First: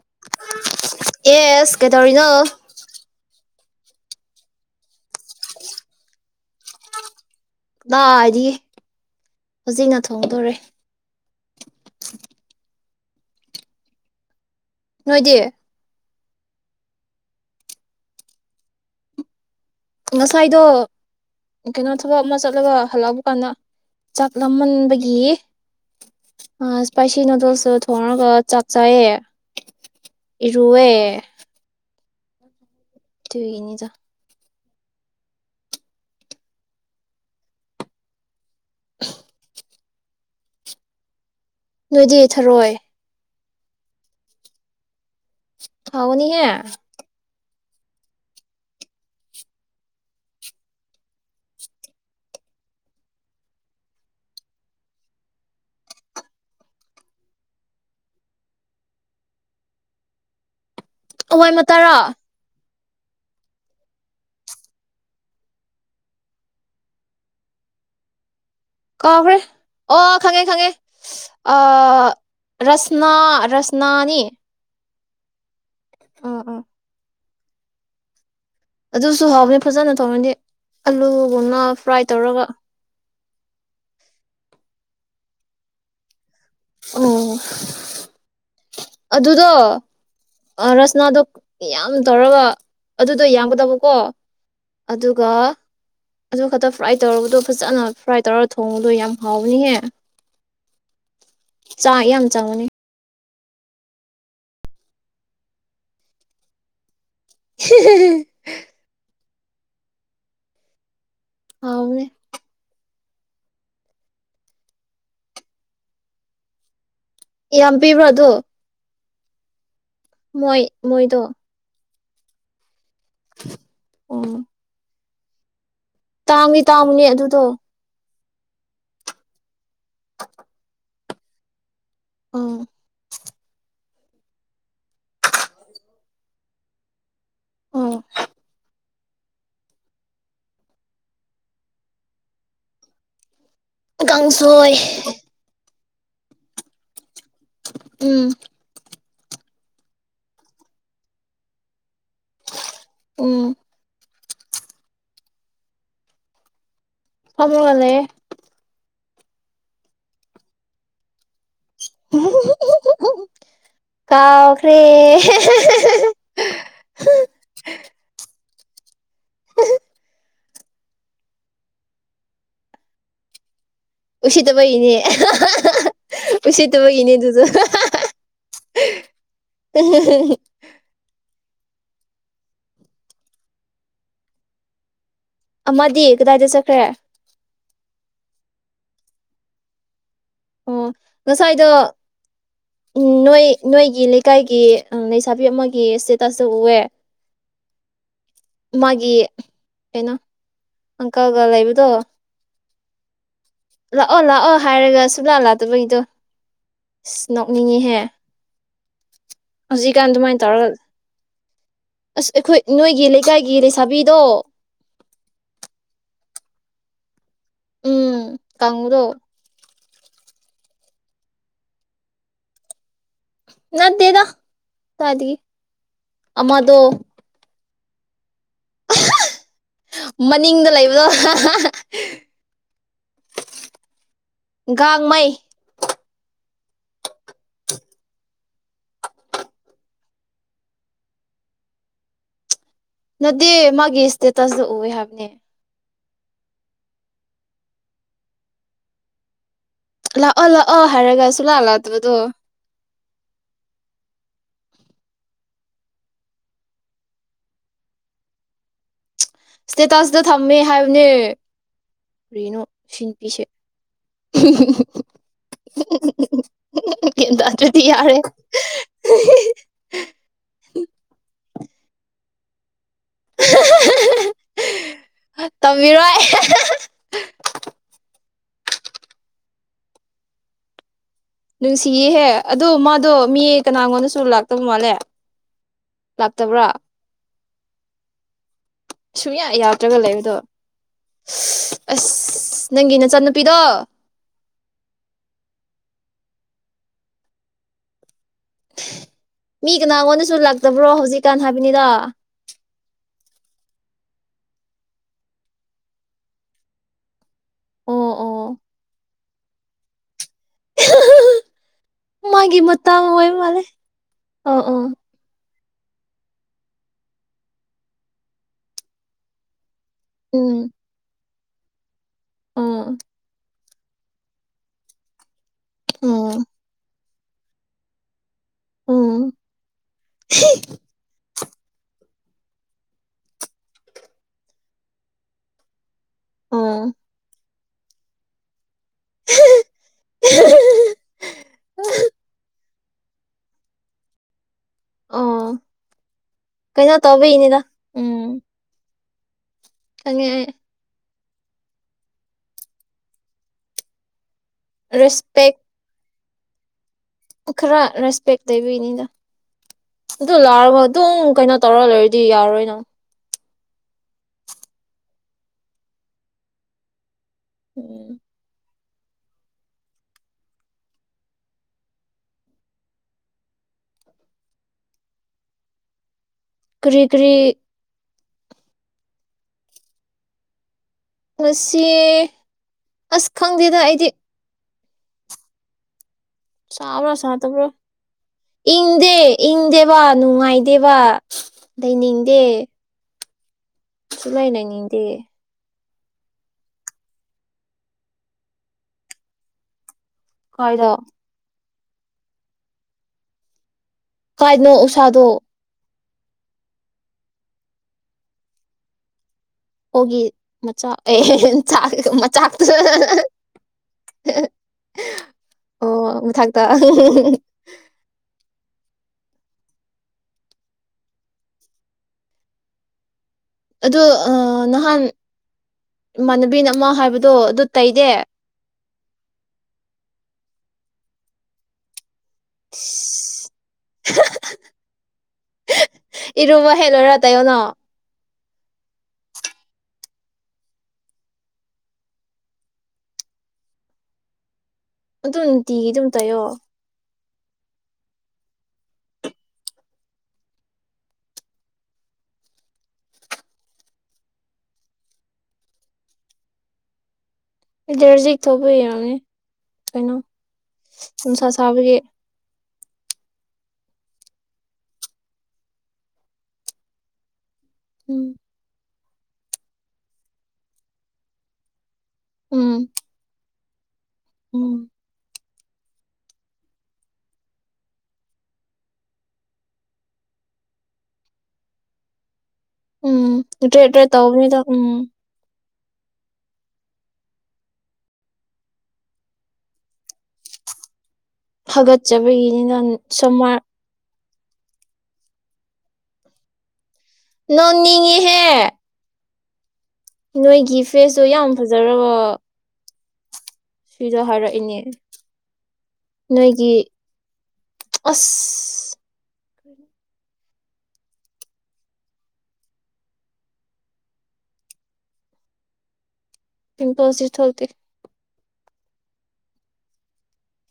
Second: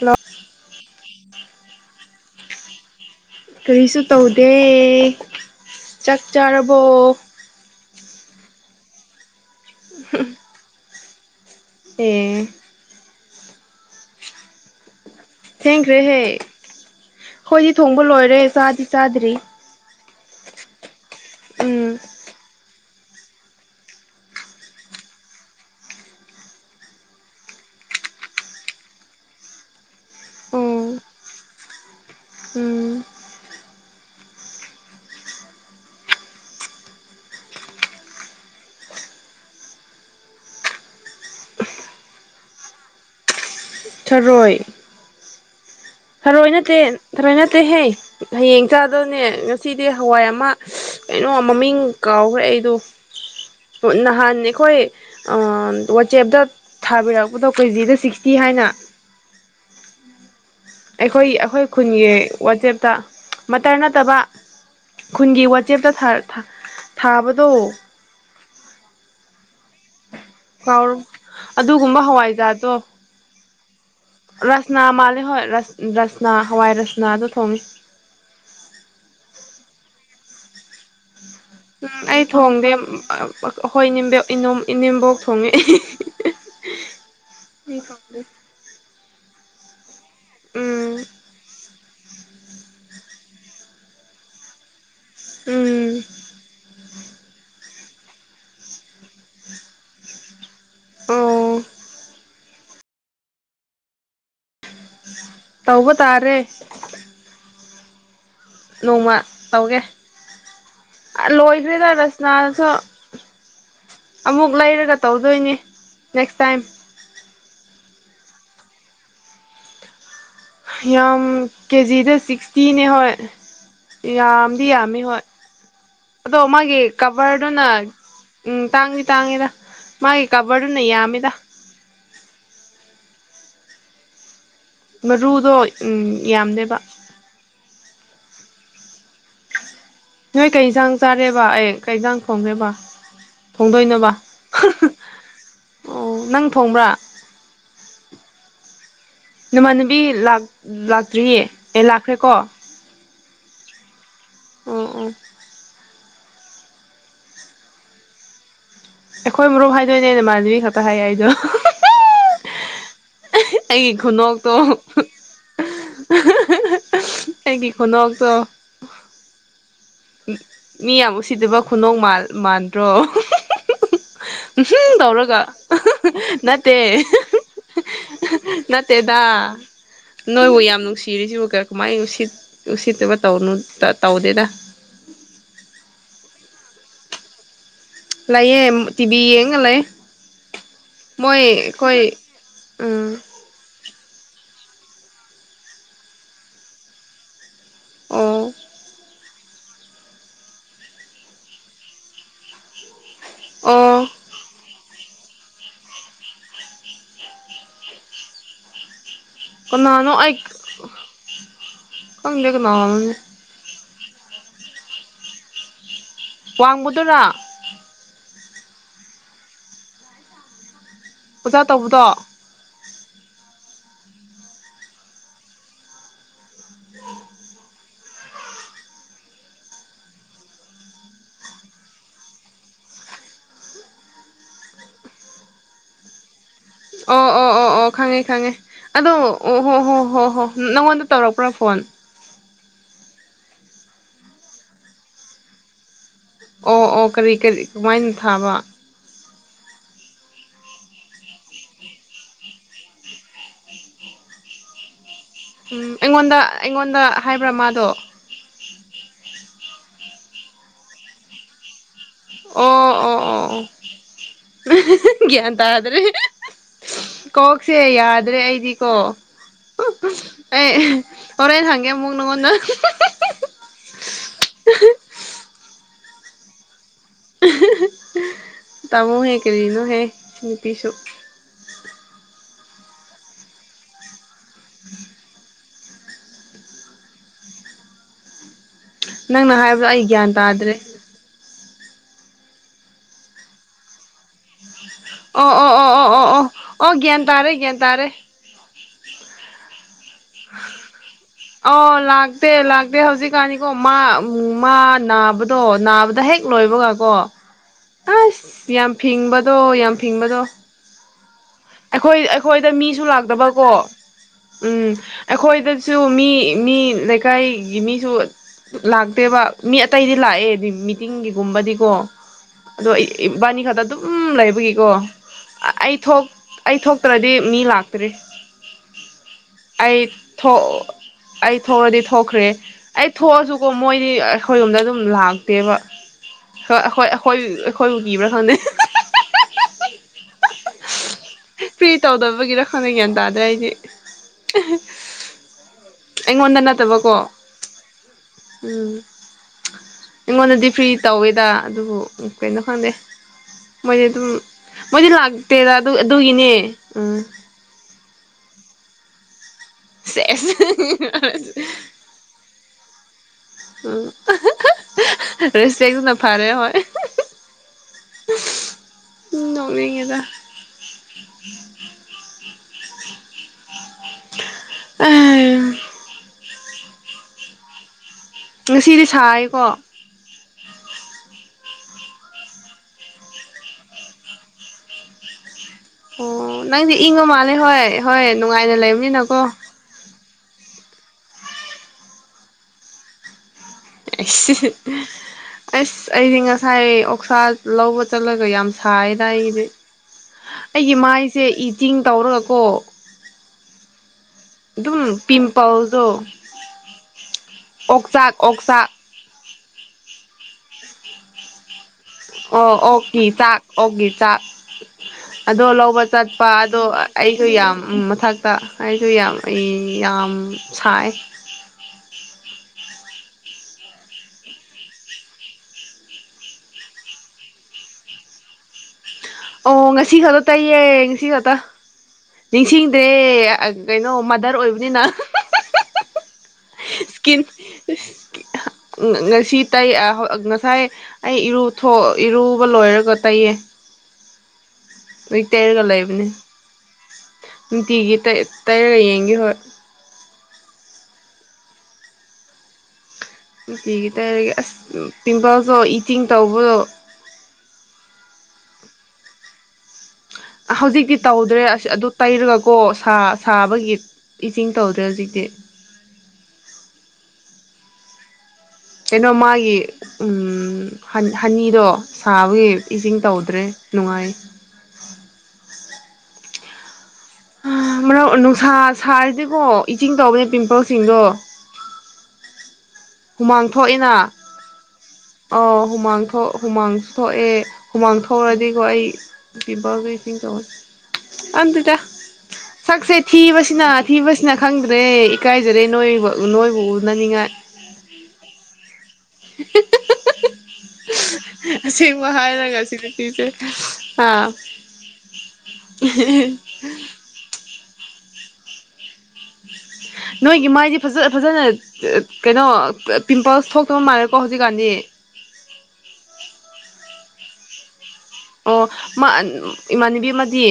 Hello ꯑꯦꯁ ꯀꯩꯗꯧꯔꯤꯅꯣ ꯀꯔꯤꯁꯨ ꯇꯧꯗꯦ ꯆꯥꯛ ꯆꯥꯔꯕꯣ ꯂꯥꯔꯤ ꯍꯧꯖꯤꯛꯅ ꯊꯣꯡꯗꯣꯔꯦ ꯑꯦ ꯅꯣꯏꯗꯤ ꯊꯦꯡꯈ꯭ꯔꯦ ꯍꯦ ꯍꯣꯏꯗꯤ ꯊꯣꯡꯕ ꯂꯣꯏꯔꯦ ꯆꯥꯗꯤ ꯆꯥꯗ꯭ꯔꯤ ꯉꯁꯥꯏꯗꯣ ꯎꯝ ꯀꯩꯅꯣ ꯊꯕꯛ ꯑꯃ ꯆꯠꯂꯒ ꯍꯜꯂꯛꯕ ꯀꯥꯟꯗ ꯆꯥꯛ ꯂꯥꯃꯟꯕꯒꯤ ꯏꯁꯄꯥꯏꯁꯤ ꯅꯨꯗꯜꯁꯇ ꯊꯣꯡꯉꯉꯒ ꯆꯥꯛ ꯆꯥꯏꯌꯦ ꯎꯝ ꯏꯔꯨꯑꯦ ꯗꯨꯢꯅꯤꯗ ꯅꯣꯏꯗꯤ ꯊꯔꯣꯏ ꯊꯔꯣꯏ ꯍꯥꯎꯒꯅꯤꯍꯦ ꯊꯔꯣꯏ ꯅꯠꯇꯦ ꯊꯔꯣꯏꯅ ꯇꯦꯍꯦ ꯍꯌꯦꯡ ꯆꯥꯗꯕꯅꯦ ꯉꯁꯤꯗꯤ ꯍꯋꯥꯏ ꯑꯃ ꯀꯩꯅꯣ ꯃꯃꯤꯡ ꯀꯥꯎꯈ꯭ꯔꯦ ꯑꯩꯗꯣ ꯅꯍꯥꯟ ꯑꯩꯈꯣꯏ ꯋꯥꯆꯦꯞꯇ ꯊꯥꯕꯤꯔꯛꯄꯗꯣ ꯀꯦꯖꯤꯗ ꯁꯤꯛꯁꯇꯤ ꯍꯥꯏꯅ ꯑꯩꯈꯣꯏ ꯍꯋꯥꯏ ꯑꯩꯈꯣꯏ ꯃꯇꯥꯔꯣ ꯈꯨꯟꯒꯤ ꯋꯥꯆꯦꯞ ꯇ ꯃꯇꯔ ꯅꯠꯇꯕ ꯈꯨꯟꯒꯤ ꯋꯥꯆꯦꯞꯇ ꯊꯔꯥ ꯊꯥꯕꯗꯨ ꯀꯥꯎꯈꯔ꯭ꯦ ꯑꯣ ꯈꯪꯉꯦ ꯈꯪꯉꯦ ꯀꯥꯎꯔꯣ ꯑ ꯑꯗꯨꯒꯨꯝꯕ ꯍꯋꯥꯏꯖꯥꯗꯣ ꯔꯁꯅꯥ ꯔꯁ ꯔꯁꯅꯥ ꯃꯥꯜ ꯍꯣꯏ ꯔꯥꯁ ꯔꯁꯅ ꯎꯝ ꯎꯝ ꯍꯋꯥꯏ ꯔꯁꯅ ꯐ [unintelligible] ꯑꯗꯨꯁꯨ ꯍꯥꯎꯅꯤ ꯐꯖꯅ ꯊꯣꯡꯔꯗꯤ ꯑꯂꯨ ꯎꯝ ꯑꯩ ꯊꯣꯡꯗꯦ ꯑꯩꯈꯣꯏ ꯏꯅꯦꯕ ꯏꯅꯤꯡꯦꯝꯕꯣꯛ ꯊꯣꯡꯉꯤ ꯑꯣ ꯑꯗꯨꯗꯣ ꯑ ꯎꯝ ꯔꯁꯅ ꯑꯗꯣ ꯌꯥꯝ ꯇꯧꯔꯒ ꯑꯗꯨꯗꯣ ꯌꯥꯝꯒꯗꯕꯀꯣ ꯑꯗꯨꯒ ꯎꯝ ꯑꯗꯨ ꯈꯛꯇ ꯐ꯭ꯔꯥꯏ ꯇꯧꯔꯕꯗꯣ ꯐꯖꯅ ꯐ꯭ꯔꯥꯏ ꯇꯧꯔ ꯊꯣꯡꯕꯗꯣ ꯌꯥꯝ ꯍꯥꯎꯕꯅꯤꯍꯦ ꯑꯣ ꯆꯥ ꯌꯥꯝ ꯆꯪꯃꯅꯤ ꯇꯧꯕ ꯇꯥꯔꯦ ꯍ [inaudible] ꯅꯣꯡꯃ ꯇꯧꯒꯦ ꯂꯣꯏꯈꯔ꯭ꯦꯗ ꯍꯥꯎꯕꯅꯦ ꯔꯁꯅꯥꯁꯨ ꯑꯃꯨꯛ ꯂꯩꯔꯒ ꯇꯧꯗꯣꯏꯅꯦ ꯅꯦꯛꯁ ꯇꯥꯏꯝ ꯌꯥꯝ ꯄꯤꯕ꯭ꯔꯥꯗꯣ ꯌꯥꯝ ꯃꯣꯏꯗꯣ ꯀꯦꯖꯤ ꯁꯤꯛꯁꯇꯤ ꯅꯦ ꯍꯣꯏ ꯎꯝ ꯌꯥꯝꯗꯤ ꯌꯥꯝꯃꯤ ꯍꯣꯏ ꯑꯗꯣ ꯇꯥꯡꯗꯤ ꯃꯥꯒꯤ ꯇꯥꯡꯕꯅꯦ ꯑꯗꯨꯗꯣ ꯀꯕꯥꯔꯗꯨꯅ ꯎꯝ ꯇꯥꯡꯉꯤ ꯇꯥꯡꯉꯤꯗ ꯃꯥꯒꯤ ꯀꯕꯔꯗꯨꯅ ꯌꯥꯝꯃꯤꯗ ꯑ ꯃꯔꯨꯗꯣ ꯎꯝ ꯌꯥꯝꯗꯦꯕ ꯑꯣ ꯅꯣꯏ ꯀꯩ ꯏꯟꯁꯥꯡ ꯆꯥꯒꯦꯕ ꯑꯩ ꯀꯩ ꯏꯟꯖꯥꯡ ꯊꯣꯡꯒꯦꯕ ꯊꯣꯡꯗꯣꯏꯅꯣꯕ ꯀꯥꯡꯁꯣꯏ ꯑꯣ ꯅꯪ ꯊꫭꯡꯕ꯭ꯔꯥ ꯎꯝ ꯅꯃꯥꯟꯅꯕꯤ ꯂꯥꯛꯇ꯭ꯔꯤꯌꯦ ꯑꯦ ꯂꯥꯛꯈ꯭ꯔꯦꯀꯣ ꯎꯝ ꯑꯣ ꯑꯣ [unintelligible] ꯍꯂꯦ ꯑꯈꯣꯏ ꯃꯔꯨꯞ ꯍꯥꯏꯗꯣꯏꯅꯦ ꯅꯃꯥꯟꯅꯕꯤ ꯈꯛꯇ ꯍꯥꯏꯌꯦ ꯍꯥꯏꯗꯣ [inaudible] ꯈꯨꯅꯣꯛꯇꯣ ꯀꯥꯎꯈ꯭ꯔꯦ ꯑꯩꯒꯤ ꯈꯨꯅꯣꯛꯇꯣ [inaudible] ꯃꯤ ꯌꯥꯝ ꯎ ꯁꯤꯗꯕ ꯈꯨꯅꫭꯛ ꯃꯥꯟꯗ꯭ꯔꯣ ꯎꯁꯤꯠꯇꯕꯒꯤꯅꯦ ꯇꯧꯔꯒ ꯅꯠꯇꯦ ꯎꯁꯤꯠꯇꯕꯒꯤꯅꯦ ꯑꯗꯨꯗꯣ ꯅꯠꯇꯦꯗ ꯅꯣꯏꯕꯨ ꯌꯥꯝ ꯅꯨꯡꯁꯤ ꯆꯤꯔꯤꯁꯤꯕꯨ ꯀ ꯀꯃꯥꯏ ꯎꯁꯤꯠ ꯎꯁꯥꯠꯇꯕ ꯇꯧꯅ ꯇ ꯇꯧꯗꯦꯗꯥ ꯑꯃꯗꯤ ꯀꯗꯥꯏꯗ ꯆꯠꯈ꯭ꯔꯦ ꯑꯩꯌꯦꯝ ꯇꯤ ꯕꯤ ꯌꯦꯡꯉ ꯂꯩ ꯑꯣ ꯃꯣꯏ ꯉꯁꯥꯏꯗ ꯑꯩꯈꯣꯏ ꯎꯝ ꯅꯣꯏ ꯅꯣꯏꯒꯤ ꯂꯩ ꯂꯩꯀꯥꯏꯒꯤ ꯑ ꯂꯩꯁꯥꯕꯤ ꯑꯃꯒꯤ ꯁ꯭ꯇꯦꯇꯁꯇ ꯎꯑꯦ ꯑꯣ ꯃꯥꯒꯤ ꯀꯩꯅꯣ ꯑꯪꯀꯜꯒ ꯂꯩꯕꯗꯣ ꯑꯣ ꯂꯥꯛꯑꯣ ꯂꯥꯛꯑꯣ ꯍꯥꯏꯔꯒ ꯁꯨꯡꯂꯥꯛ ꯂꯥꯛꯗꯕꯒꯤꯗꯣ ꯁ ꯅꯣꯛꯅꯤꯡꯉꯤꯍꯦ ꯍꯧꯖꯤꯛꯀꯥꯟ ꯀꯅꯥꯅꯣ ꯑꯩ ꯑꯗꯨꯃꯥꯏꯅ ꯇꯧꯔ ꯑꯁ ꯈꯪꯗꯦ ꯑꯈꯣꯏ ꯅꯣꯏꯒꯤ ꯀꯅꯥꯅꯣꯅꯦ ꯂꯩꯀꯥꯏꯒꯤ ꯂꯩꯁꯥꯕꯤꯗꯣ ꯋꯥꯡꯕꯗꯨꯔꫭ ꯎꯝ ꯀꯪꯕꯗꯣ ꯑꯣꯖꯥ ꯇꯧꯕꯗꯣ ꯅꯠꯗꯦꯗ ꯀꯗꯥꯏꯗꯒꯤ ꯑꯃꯗꯣ ꯃꯅꯤꯡꯗ ꯂꯩꯕꯗꯣ ꯒꯥꯡꯃꯩ ꯑꯣ ꯑꯣ ꯑꯣ ꯑꯣ ꯈꯪꯉꯦ ꯈꯪꯉꯦ ꯑꯗꯣ ꯑꯣ ꯍꯣ ꯍꯣ ꯍꯣ ꯍꯣ ꯅꯪꯉꯣꯟꯗ ꯇꯧꯔꯛꯄ꯭ꯔꯥ ꯐꯣꯟ ꯅꯠꯗꯦ ꯃꯥꯒꯤ ꯁ꯭ꯇꯦꯇꯁꯗ ꯎꯋꯦ ꯍꯥꯏꯕꯅꯦ ꯑꯣ ꯑꯣ ꯀꯔꯤ ꯀꯔꯤ ꯀꯃꯥꯏꯅ ꯊꯥꯕ ꯂꯥꯛꯑꯣ ꯂꯥꯛꯑꯣ ꯍꯥꯏꯔꯒ ꯁꯨꯂꯥꯛꯑꯣ ꯂꯥꯛꯇꯕꯗꯣ ꯎꯝ ꯑꯩꯉꯣꯟꯗ ꯑꯩꯉꯣꯟꯗ ꯍꯥꯏꯕ꯭ꯔꯥ ꯃꯥꯗꯣ ꯁ꯭ꯇꯦꯇꯁꯇ ꯊꯝꯃꯦ ꯍꯥꯏꯕꯅꯦ ꯀꯔꯤꯅꯣ ꯑꯣ ꯁꯤ ꯑꯣ ꯅꯨꯄꯤꯁꯦ ꯑꯣ ꯒ꯭ꯌꯥꯟ ꯇꯥꯗ꯭ꯔꯦ ꯀꯣꯛꯁꯦ ꯒ꯭ꯌꯥꯟꯇꯥꯗ꯭ꯔꯗꯤ ꯌꯥꯔꯦ ꯌꯥꯗ꯭ꯔꯦ ꯑꯩꯗꯤꯀꯣ ꯑꯩ ꯍꯣꯔꯦꯟ ꯍꯪꯒꯦ ꯑꯃꯨꯛ ꯅꯉꯣꯟꯗ [inaudible] ꯕꯤꯔꯣꯏ ꯑꯍꯍꯍ ꯑꯍꯍꯍ ꯇꯥꯃꯣ ꯍꯦꯛ ꯀꯔꯤꯅꯣ ꯍꯦ ꯃꯤ ꯄꯤꯁꯨ ꯅꯨꯡꯁꯤꯌꯦꯍꯦ ꯑꯗꯣ ꯃꯥꯗꯣ ꯃꯤ ꯀꯅꯥꯒꯣꯟꯗꯁꯨ ꯂꯥꯛ ꯇꯃꯥꯂꯦ ꯂꯥꯛꯇꯕ꯭ꯔꯥ ꯁꯨꯡꯌꯥ ꯅꯪꯅ ꯍꯥꯏꯕꯗꯣ ꯌꯥꯗ꯭ꯔꯒ ꯑꯩ ꯒ꯭ꯌꯥꯟ ꯂꯩꯕꯗꯣ ꯇꯥꯗ꯭ꯔꯦ ꯏꯁꯁ ꯑꯁ ꯅꯪꯒꯤ ꯅꯆꯥꯟꯅꯨꯄꯤꯗꯣ ꯑꯣ ꯑꯣ ꯑꯣ ꯑꯣ ꯑꯣ ꯑꯣ ꯑꯣ ꯒꯌ꯭ꯥꯟ ꯇꯥꯔꯦ ꯒꯌ꯭ꯥꯟ ꯇꯥꯔꯦ ꯃꯤ ꯀꯟꯅꯥ ꯉꯣꯟꯗ ꯑꯣ ꯂꯥꯛ ꯗꯦ ꯂꯥꯛ ꯗꯦ ꯍꯧꯖꯤꯛ ꯀꯅꯤ ꯀꯣ ꯃꯥ ꯃꯥ ꯅꯥꯕꯗꯣ ꯅꯥꯕꯗ ꯍꯦꯛ ꯂꯣꯏꯕꯒꯀꯣ ꯑꯣ ꯑꯣ ꯑꯁ ꯌꯥꯝ ꯐꯤꯡꯕꯗꯣ ꯌꯥꯝ ꯐꯤꯡꯕꯗꯣ ꯑꯩꯈꯣꯏ ꯃꯥꯒꯤ ꯑꯩꯈꯣꯏꯗ ꯃꯤꯁꯨ ꯃꯇꯥꯡ ꯑꯣꯏ ꯃꯥꯜꯂꯦ ꯂꯥꯛꯇꯕꯀꯣ ꯑꯣ ꯑꯣ ꯎꯝ ꯑꯩꯈꯣꯏꯗꯁꯨ ꯃꯤ ꯃꯤ ꯂꯩꯀꯥꯏꯒꯤ ꯃꯤꯁꯨ ꯂꯥꯛꯇꯦꯕ ꯃꯤ ꯑꯇꯩꯗꯤ ꯂꯥꯛꯑꯦꯗꯤ ꯎꯝ ꯃꯤꯇꯤꯡꯒꯤ ꯒꯨꯝꯕꯅꯤꯀꯣ ꯑꯗꯣ ꯎꯝ ꯑꯩ ꯏꯕꯥꯅꯤ ꯈꯠꯇ ꯑꯗꯨꯝ ꯂꯩꯕꯒꯤꯀꯣ ꯑꯩꯊꯣꯛ ꯎꯝ ꯑꯩꯊꯣꯛ ꯇ꯭ꯔꯗꯤ ꯃꯤ ꯂꯥꯛꯇ꯭ꯔꯤ ꯎꯝ ꯑꯩ ꯊꯣꯛ ꯑꯩ ꯊꯣꯛꯑꯗꯤ ꯊꯣꯛꯈ꯭ꯔꯦ ꯑꯩ ꯊꯣꯛꯑꯖꯨꯀꯣ ꯃꯣꯏꯗꯤ ꯑꯩꯈꯣꯏꯔꯣꯝꯗ ꯑꯗꯨꯝ ꯂꯥꯛꯇꯦꯕ ꯍ ꯎꯝ ꯑꯩꯈꯣꯏ ꯑꯩꯈꯣꯏ ꯑꯩꯈꯣꯏꯕꯨ ꯀꯤꯕ꯭ꯔꯥ ꯈꯪꯗꯦ ꯐꯤ ꯇꯧꯗꯕꯒꯤꯔꯣ ꯈꯪꯗꯦ ꯒ꯭ꯌꯥꯟ ꯇꯥꯗ꯭ꯔꯦ ꯑꯩꯗꯤ ꯑꯣ ꯑꯩꯉꯣꯟꯗ ꯀꯩꯅꯣ ꯅꯠꯇꯕꯀꯣ ꯇꯧꯕꯤ ꯏꯅꯦꯗ ꯎꯝ ꯈꯪꯉꯦ ꯑꯩ ꯔꯤꯑꯣꯡꯗꯗꯤ ꯐ꯭ꯔꯤ ꯇꯧꯋꯦꯗ ꯑꯗꯨꯕꯨ ꯀꯩꯅꯣ ꯈꯪꯗꯦ ꯃꯣꯏꯗꯤ ꯑꯗꯨꯝ ꯃꯣꯏꯗꯤ ꯂꯛꯇꯦꯗꯥ ꯑꯗ ꯇꯨꯒꯤꯅꯦ ꯎꯈꯔ ꯔꯁ ꯄꯦꯛꯀꯇꯕꯤꯅꯤꯗ ꯑꯗꯨ ꯁꯦꯁ ꯂꯥꯛꯔꯕ ꯑꯗꯨꯝ ꯀꯩꯅꯣ ꯇꯧꯔ ꯂꯩꯏꯔꯗꯤ ꯌꯥꯔꯣꯏꯗ ꯎꯝ ꯔꯁ ꯅ ꯐꯥꯔꯦ ꯍꯣꯏ ꯍꯨꯝ ꯅꯣꯛꯅꯤꯡꯏꯗ ꯑꯥꯝ꯫ ꯀ꯭ꯔꯤ ꯀ꯭ꯔꯤ꯫ ꯉꯁꯤꯗꯤ ꯁꯥꯏꯀꯣ꯫ ꯉꯥꯁꯤ ꯑꯁ ꯈꯪꯗꯦꯗ ꯑꯩꯗꯤ꯫ ꯑꯣ ꯅꯪꯗꯤ ꯁꯥꯕ꯭ꯔꯥ ꯏꯪꯉ ꯃꯥꯜꯂꯦ ꯁꯥꯗꯕ꯭ꯔꯥ ꯍꯣꯏ ꯍꯣꯏ ꯅꯨꯡꯉꯥꯏꯅ ꯏꯪꯗꯦ ꯂꯩꯕꯅꯤꯅꯀꯣ꯫ ꯏꯪꯗꯦꯕ ꯅꯨꯡꯉꯥꯏꯗꯦꯕ ꯂꯩꯅꯤꯡꯗꯦ꯫ ꯁꯨꯛꯂꯩ ꯑꯁꯍ ꯂꯩꯅꯤꯡꯗꯦ ꯑꯁ ꯑꯩꯗꯤ ꯉꯁꯥꯏ ꯑꯣꯛꯁꯥ ꯂꯧꯕ ꯆꯠꯂꯒ ꯌꯥꯝ ꯁꯥꯏꯗꯥ ꯑꯩꯗꯤ꯫ ꯀꯥꯏꯗ ꯑꯩꯒꯤ ꯃꯥꯏꯁꯦ ꯏ ꯇꯤꯡ ꯇꯧꯔꯒꯀꯣ ꯀꯥꯏꯗꯅꯣ ꯗꯨꯝ ꯎꯁꯥꯗꯣ ꯄꯤꯝꯄꯜꯗꯣ ꯑꯣꯛꯆꯥꯛ ꯑꯣꯛꯆꯥꯛ ꯑꯣꯒꯤ ꯃꯆꯥ ꯑꯍꯦꯟ ꯑꯣ ꯑꯣꯛꯀꯤ ꯆꯥꯛ ꯑꯣꯛꯀꯤ ꯆꯥꯛ ꯑꯗꯣ ꯂꯧꯕ ꯑꯣ ꯆꯠꯄ ꯃꯊꯛꯇ ꯑꯗꯣ ꯑꯩꯁꯨ ꯌꯥꯝ ꯃꯊꯛ ꯇ ꯑꯩꯗꯨ ꯌꯥꯝ ꯌꯥꯝ ꯁꯥꯏ ꯑꯗꯨ ꯑꯥ ꯅꯥꯍꯟ ꯏꯃꯥꯟꯅꯕꯤꯅꯥ ꯑꯃ ꯍꯥꯏꯕꯗꯣ ꯑꯗꯨ ꯇꯩꯗꯦ ꯑꯣ ꯉꯁꯤ ꯈꯇꯥ ꯇꯩꯌꯦ ꯉꯁꯤ ꯈꯇꯥ ꯅꯤꯡꯁꯤꯡꯗꯦ ꯀꯩꯅꯣ ꯃꯥꯗꯔ ꯑꯣꯏꯕꯅꯤꯅ ꯏꯔꯨꯕ ꯍꯦꯛ ꯂꯣꯏꯔ ꯏꯁꯀꯤꯟ ꯇꯩꯌꯣꯅ ꯏꯁ ꯉꯁꯤ ꯇꯩ ꯍꯥ ꯉꯁꯥꯏ ꯑꯩ ꯏꯔꯨꯊꯣꯛ ꯏꯔꯨꯕ ꯂꯣꯏꯔꯒ ꯇꯩꯌꯦ ꯂꯣꯏ ꯑꯗꯨꯝ ꯇꯩꯔꯒ ꯅꯨꯡꯇꯤꯒꯤ ꯑꯗꯨꯝ ꯂꯩꯕꯅꯦ ꯇꯩꯌꯣ ꯅꯨꯡꯇꯤꯒꯤ ꯇꯩ ꯇꯩꯔꯒ ꯌꯦꯡꯒꯦ ꯍꯣꯏ ꯅꯨꯡꯇꯤꯒꯤ ꯇꯩꯔꯒ ꯑꯁ ꯄꯤꯝꯄꯜꯗꯣ ꯏꯇꯤꯡ ꯇꯧꯕꯗꯣ ꯗꯔꯖꯤꯛ ꯊꯣꯛꯄꯩ [inaudible] ꯀꯩꯅꯣ ꯍꯧꯖꯤꯛꯇꯤ ꯅꯨꯡꯁꯥ ꯇꯧꯗ꯭ꯔꯦ ꯑꯁꯤ ꯁꯥꯕꯒꯤ ꯑꯗꯨ ꯇꯩꯔꯒ ꯀꯣ ꯁꯥ ꯁꯥꯕꯒꯤ ꯏꯁꯤꯡ ꯇꯧꯗ꯭ꯔꯦ ꯍꯧꯖꯤꯛꯇꯤ ꯎꯝ ꯀꯩꯅꯣ ꯃꯥꯒꯤ ꯎꯝ ꯍꯟ ꯍꯟꯅꯤꯗꯣ ꯁꯥꯕꯒꯤ ꯎꯝ ꯏꯖꯤꯡ ꯇꯧꯗ꯭ꯔꯦ ꯅꯨꯡꯉꯥꯏ ꯎꯝ ꯍꯥ ꯃꯔꯛ ꯅꯨꯡꯁꯥ ꯁꯥꯔꯤꯁꯤꯀꯣ ꯏꯇꯤꯡ ꯇꯧꯑꯦ ꯄꯤꯝꯄꯜꯁꯤꯡꯗꯣ ꯍꯨꯃꯥꯡ ꯊꯣꯛꯑꯦꯅ [unintelligible] ꯑꯧ ꯍꯨꯃꯥꯡ ꯊꯣꯛ ꯍꯨꯃꯥꯡ ꯊꯣꯛꯑꯦ ꯍꯨꯃꯥꯡ ꯊꯣꯛꯔꯗꯤꯀꯣ ꯑꯩ ꯄꯤꯝ ꯄꯔꯒ ꯏꯇꯤꯡ [unintelligible] [unintelligible] ꯍꯥꯒꯠꯆꯕꯒꯤꯅꯤꯅ ꯁꯛꯁꯦ ꯁꯝꯃꯔ ꯊꯤꯕꯁꯤꯅ ꯊꯤꯕꯁꯤꯅ ꯈꯪꯗ꯭ꯔꯦ ꯏꯀꯥꯏꯖꯔꯦ ꯅꯣꯏ ꯅꯣꯏꯕꯨ ꯎꯅꯅꯤꯡꯉꯥꯏ ꯅꯣꯅꯤꯡꯉꯤꯍꯦ ꯅꯣꯏꯒꯤ ꯐꯦꯁꯇꯨ ꯌꯥꯝ ꯐꯖꯔꯕ ꯄꯤꯖꯦ ꯁꯤꯗꯣ ꯍꯥꯏꯔꯛꯏꯅꯦ ꯅꯣꯏꯒꯤ ꯑꯁ ꯅꯣꯏꯒꯤ ꯃꯥꯏꯗꯤ ꯐꯖ ꯐꯖꯅ ꯀꯩꯅꯣ ꯄꯤꯝꯄꯜꯁ ꯊꯣꯛꯇꯕ ꯃꯥꯜꯂꯦꯀꯣ ꯍꯧꯖꯤꯛꯀꯥꯟꯗꯤ ꯄꯤꯝꯄꯜꯁꯇꯤ ꯊꯣꯛꯇꯦ ꯑꯣ ꯃꯥ ꯏꯃꯥꯟꯅꯕꯤ ꯑꯃꯗꯤ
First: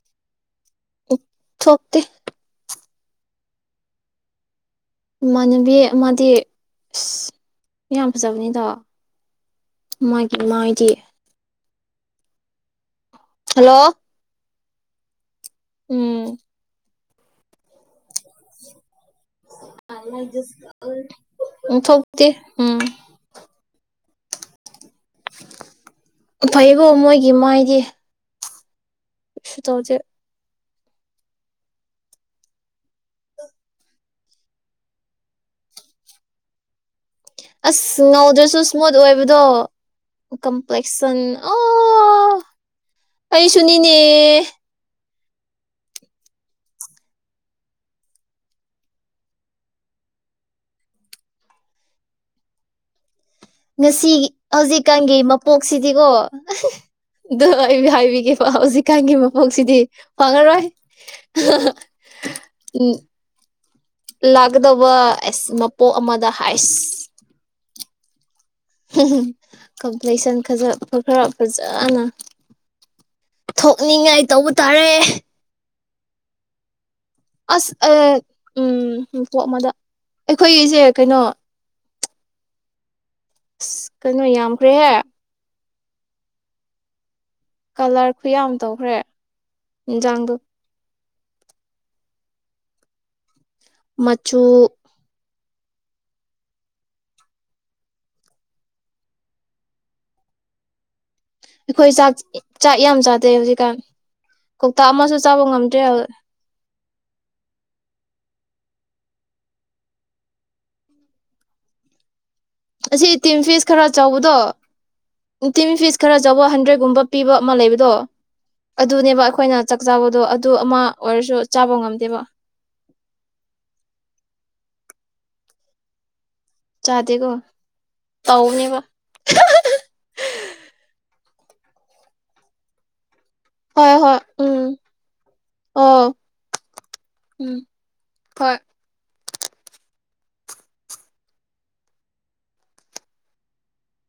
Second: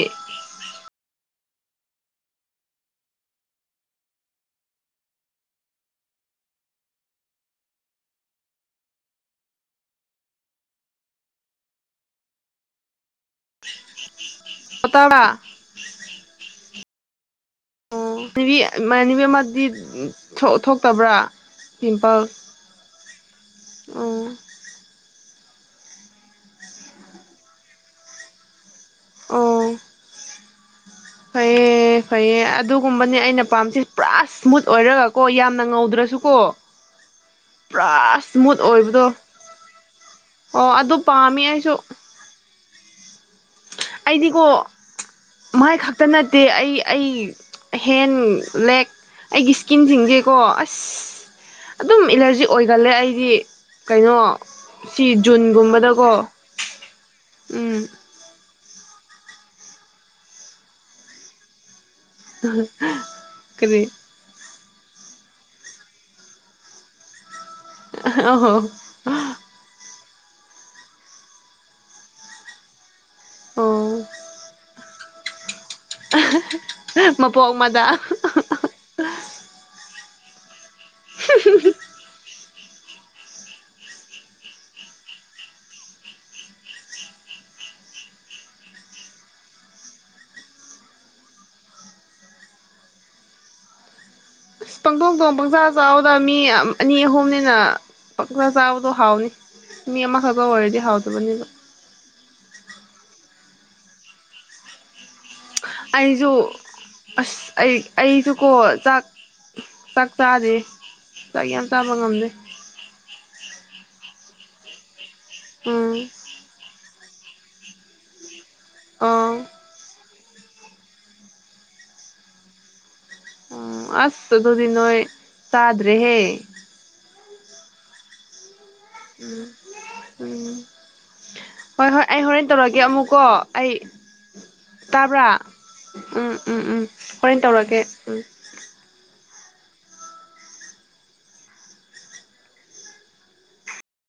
ꯊꯣꯛꯇꯦ ꯏꯃꯥꯟꯅꯕꯤ ꯑꯃꯗꯤ ꯑꯁ ꯌꯥꯝ ꯐꯖꯕꯅꯤꯗꯥ ꯃꯥꯒꯤ ꯃꯥꯏꯗꯤ ꯍꯜꯂꯣ ꯄꯇꯥꯔ ꯎꯝ ꯑꯣ ꯕꯦꯕꯤ ꯑꯝ ꯏꯃꯥꯟꯅꯕꯤ ꯑꯃꯗꯤ ꯊꯣꯛꯇꯕ꯭ꯔꯥ ꯎꯝ ꯄꯤꯝꯄꯜ ꯊꯣꯛꯇꯦ ꯎꯝ ꯑꯣ ꯐꯩꯒꯣ ꯃꯣꯏꯒꯤ ꯃꯥꯏꯗꯤ ꯁꯇꯣꯖꯦ ꯐꯩꯑꯌꯦ ꯐꯩꯌꯦꯦ ꯑꯗꯨꯒꯨꯝꯕꯅꯦ ꯑꯩꯅ ꯄꯥꯝꯁꯤ ꯄꯨꯔꯥ ꯏꯁꯃꯨꯠ ꯑꯣꯏꯔꯒꯀꯣ ꯌꯥꯝꯅ ꯉꯧꯗ꯭ꯔꯁꯨꯀꯣ ꯄꯨꯔꯥ ꯑꯁ ꯉꯧꯗ꯭ꯔꯁꯨ ꯁ꯭ꯃꯨꯠ ꯏꯁꯃꯨꯠ ꯑꯣꯏꯕꯗꯣ ꯑꯣ ꯑꯗꯨ ꯀꯝꯄ꯭ꯂꯦꯛꯁꯟ ꯄꯥꯝꯃꯤ ꯑꯩꯁꯨ ꯑꯣ ꯑꯩꯁꯨꯅꯤꯅꯦ ꯑꯩꯗꯤꯀꯣ ꯃꯥꯏ ꯈꯛꯇ ꯅꯠꯇꯦ ꯑꯩ ꯑꯩ ꯍꯦꯟ ꯂꯦꯛ ꯑꯩꯒꯤ ꯏꯁꯀꯤꯟꯁꯤꯡꯁꯦꯀꯣ ꯑꯁ ꯑꯗꯨꯝ ꯑꯦꯂꯔꯖꯤ ꯑꯣꯏꯒꯜꯂꯦ ꯑꯩꯗꯤ ꯉꯁꯤ ꯀꯩꯅꯣ ꯁꯤ ꯍꯧꯖꯤꯛꯀꯥꯟꯒꯤ ꯃꯄꯣꯛꯁꯤꯗꯤꯀꯣ ꯖꯨꯟꯒꯨꯝꯕꯗꯀꯣ ꯑꯗꯨ ꯎꯝ ꯑꯩ ꯍꯥꯏꯕꯤꯒꯦ ꯍꯧꯖꯤꯛꯀꯥꯟꯒꯤ ꯃꯄꯣꯛꯁꯤꯗꯤ ꯋꯥꯡꯉꯔꯣꯏ ꯀꯔꯤ ꯀꯀꯗꯧꯕ ꯑꯁ ꯃꯄꯣꯛ ꯑꯃꯗ ꯍꯥꯏꯁ ꯎ ꯍ ꯀ ꯂꯁꯟ ꯈꯖ ꯈꯔ ꯐꯖꯅ ꯑꯣ ꯊꯣꯛꯅꯤꯡꯉꯥꯏ ꯇꯧꯕ ꯇꯥꯔꯦ [inaudible] ꯑꯁ ꯑ ꯎꯝ ꯃꯗ ꯑꯩꯈꯣꯏꯒꯤꯁꯦ ꯀꯩꯅꯣ ꯑꯁ ꯀꯩꯅꯣ ꯌꯥꯝꯈ꯭ꯔꯦꯍꯦ ꯀꯂꯔ ꯈꯨꯌꯥꯝ ꯇꯧꯈ꯭ꯔꯦ ꯌꯦꯟꯖꯥꯡꯗꯣ ꯃꯆꯨ꯫ ꯄꯪꯗꯣꯡ ꯊꯣꯡ ꯄꯪꯆꯥ ꯆꯥꯑꯣꯗ ꯃꯤ ꯑꯅꯤ ꯑꯍꯨꯝꯅꯤꯅ ꯄꯪꯆꯥ ꯆꯥꯕꯗꯣ ꯍꯥꯎꯅꯤ ꯃꯤ ꯑꯃꯈꯛꯇ ꯑꯣꯏꯔꯗꯤ ꯍꯥꯎꯗꯦ꯫ ꯑꯩꯈꯣꯏ ꯆꯥꯛ ꯆꯥꯛ ꯌꯥꯝ ꯆꯥꯗꯦ ꯍꯧꯖꯤꯛ꯫ ꯀꯣꯛꯇꯥ ꯑꯃꯁꯨ ꯆꯥꯕ ꯉꯝꯗ꯭ꯔꯦ ꯑꯩꯁꯨ ꯑꯁ ꯑꯩ ꯑꯩꯁꯨ꯫ ꯀꯣ ꯆꯥꯛ ꯆꯥꯛ ꯆꯥꯗꯦ ꯆꯥꯛ ꯌꯥꯝ ꯆꯥꯕ ꯉꯝꯗꯦ꯫ ꯑꯁꯤ ꯇꯤꯝ ꯐꯤꯁ ꯈꯔ ꯆꯧꯕꯗꯣ꯫ ꯇꯥꯝ ꯎꯝ ꯐꯤꯁ ꯈꯔ ꯆꯥꯎꯕ ꯍꯟꯗ꯭ꯔꯦꯠꯒꯨꯝꯕ꯫ ꯄꯤꯕ ꯑꯃ ꯂꯩꯕꯗꯣ꯫ ꯑꯗꯨꯅꯦꯕ ꯑꯥ ꯑꯩꯈꯣꯏꯅ ꯆꯥꯛ ꯆꯥꯕ꯫ ꯑꯗꯨ ꯑꯃ ꯑꯣꯏꯔꯁꯨ ꯆꯥꯕ ꯉꯝꯗꯦꯕ꯫ ꯑ ꯑꯁ ꯑꯗꯨꯗꯤ ꯅꯣꯏ ꯆꯥꯗ꯭ꯔꯦ ꯍꯦ꯫ [unintelligible] ꯇꯧꯅꯦꯕ꯫ ꯎꯝ ꯎꯝ ꯍꯣꯏ ꯍꯣꯏ ꯑꯩ ꯍꯣꯔꯦꯟ ꯇꯧꯔꯒꯦ ꯑꯃꯨꯛꯀꯣ꯫ ꯑꯩ ꯍꯣꯏ ꯍꯣꯏ ꯎꯝ ꯇꯥꯕ꯭ꯔꯥ ꯑꯣ ꯎꯝ ꯎꯝ ꯎꯝ ꯍꯣꯔꯦꯟ ꯎꯝ ꯇꯧꯔꯛꯒꯦ ꯎꯝ꯫ ꯍꯣꯏ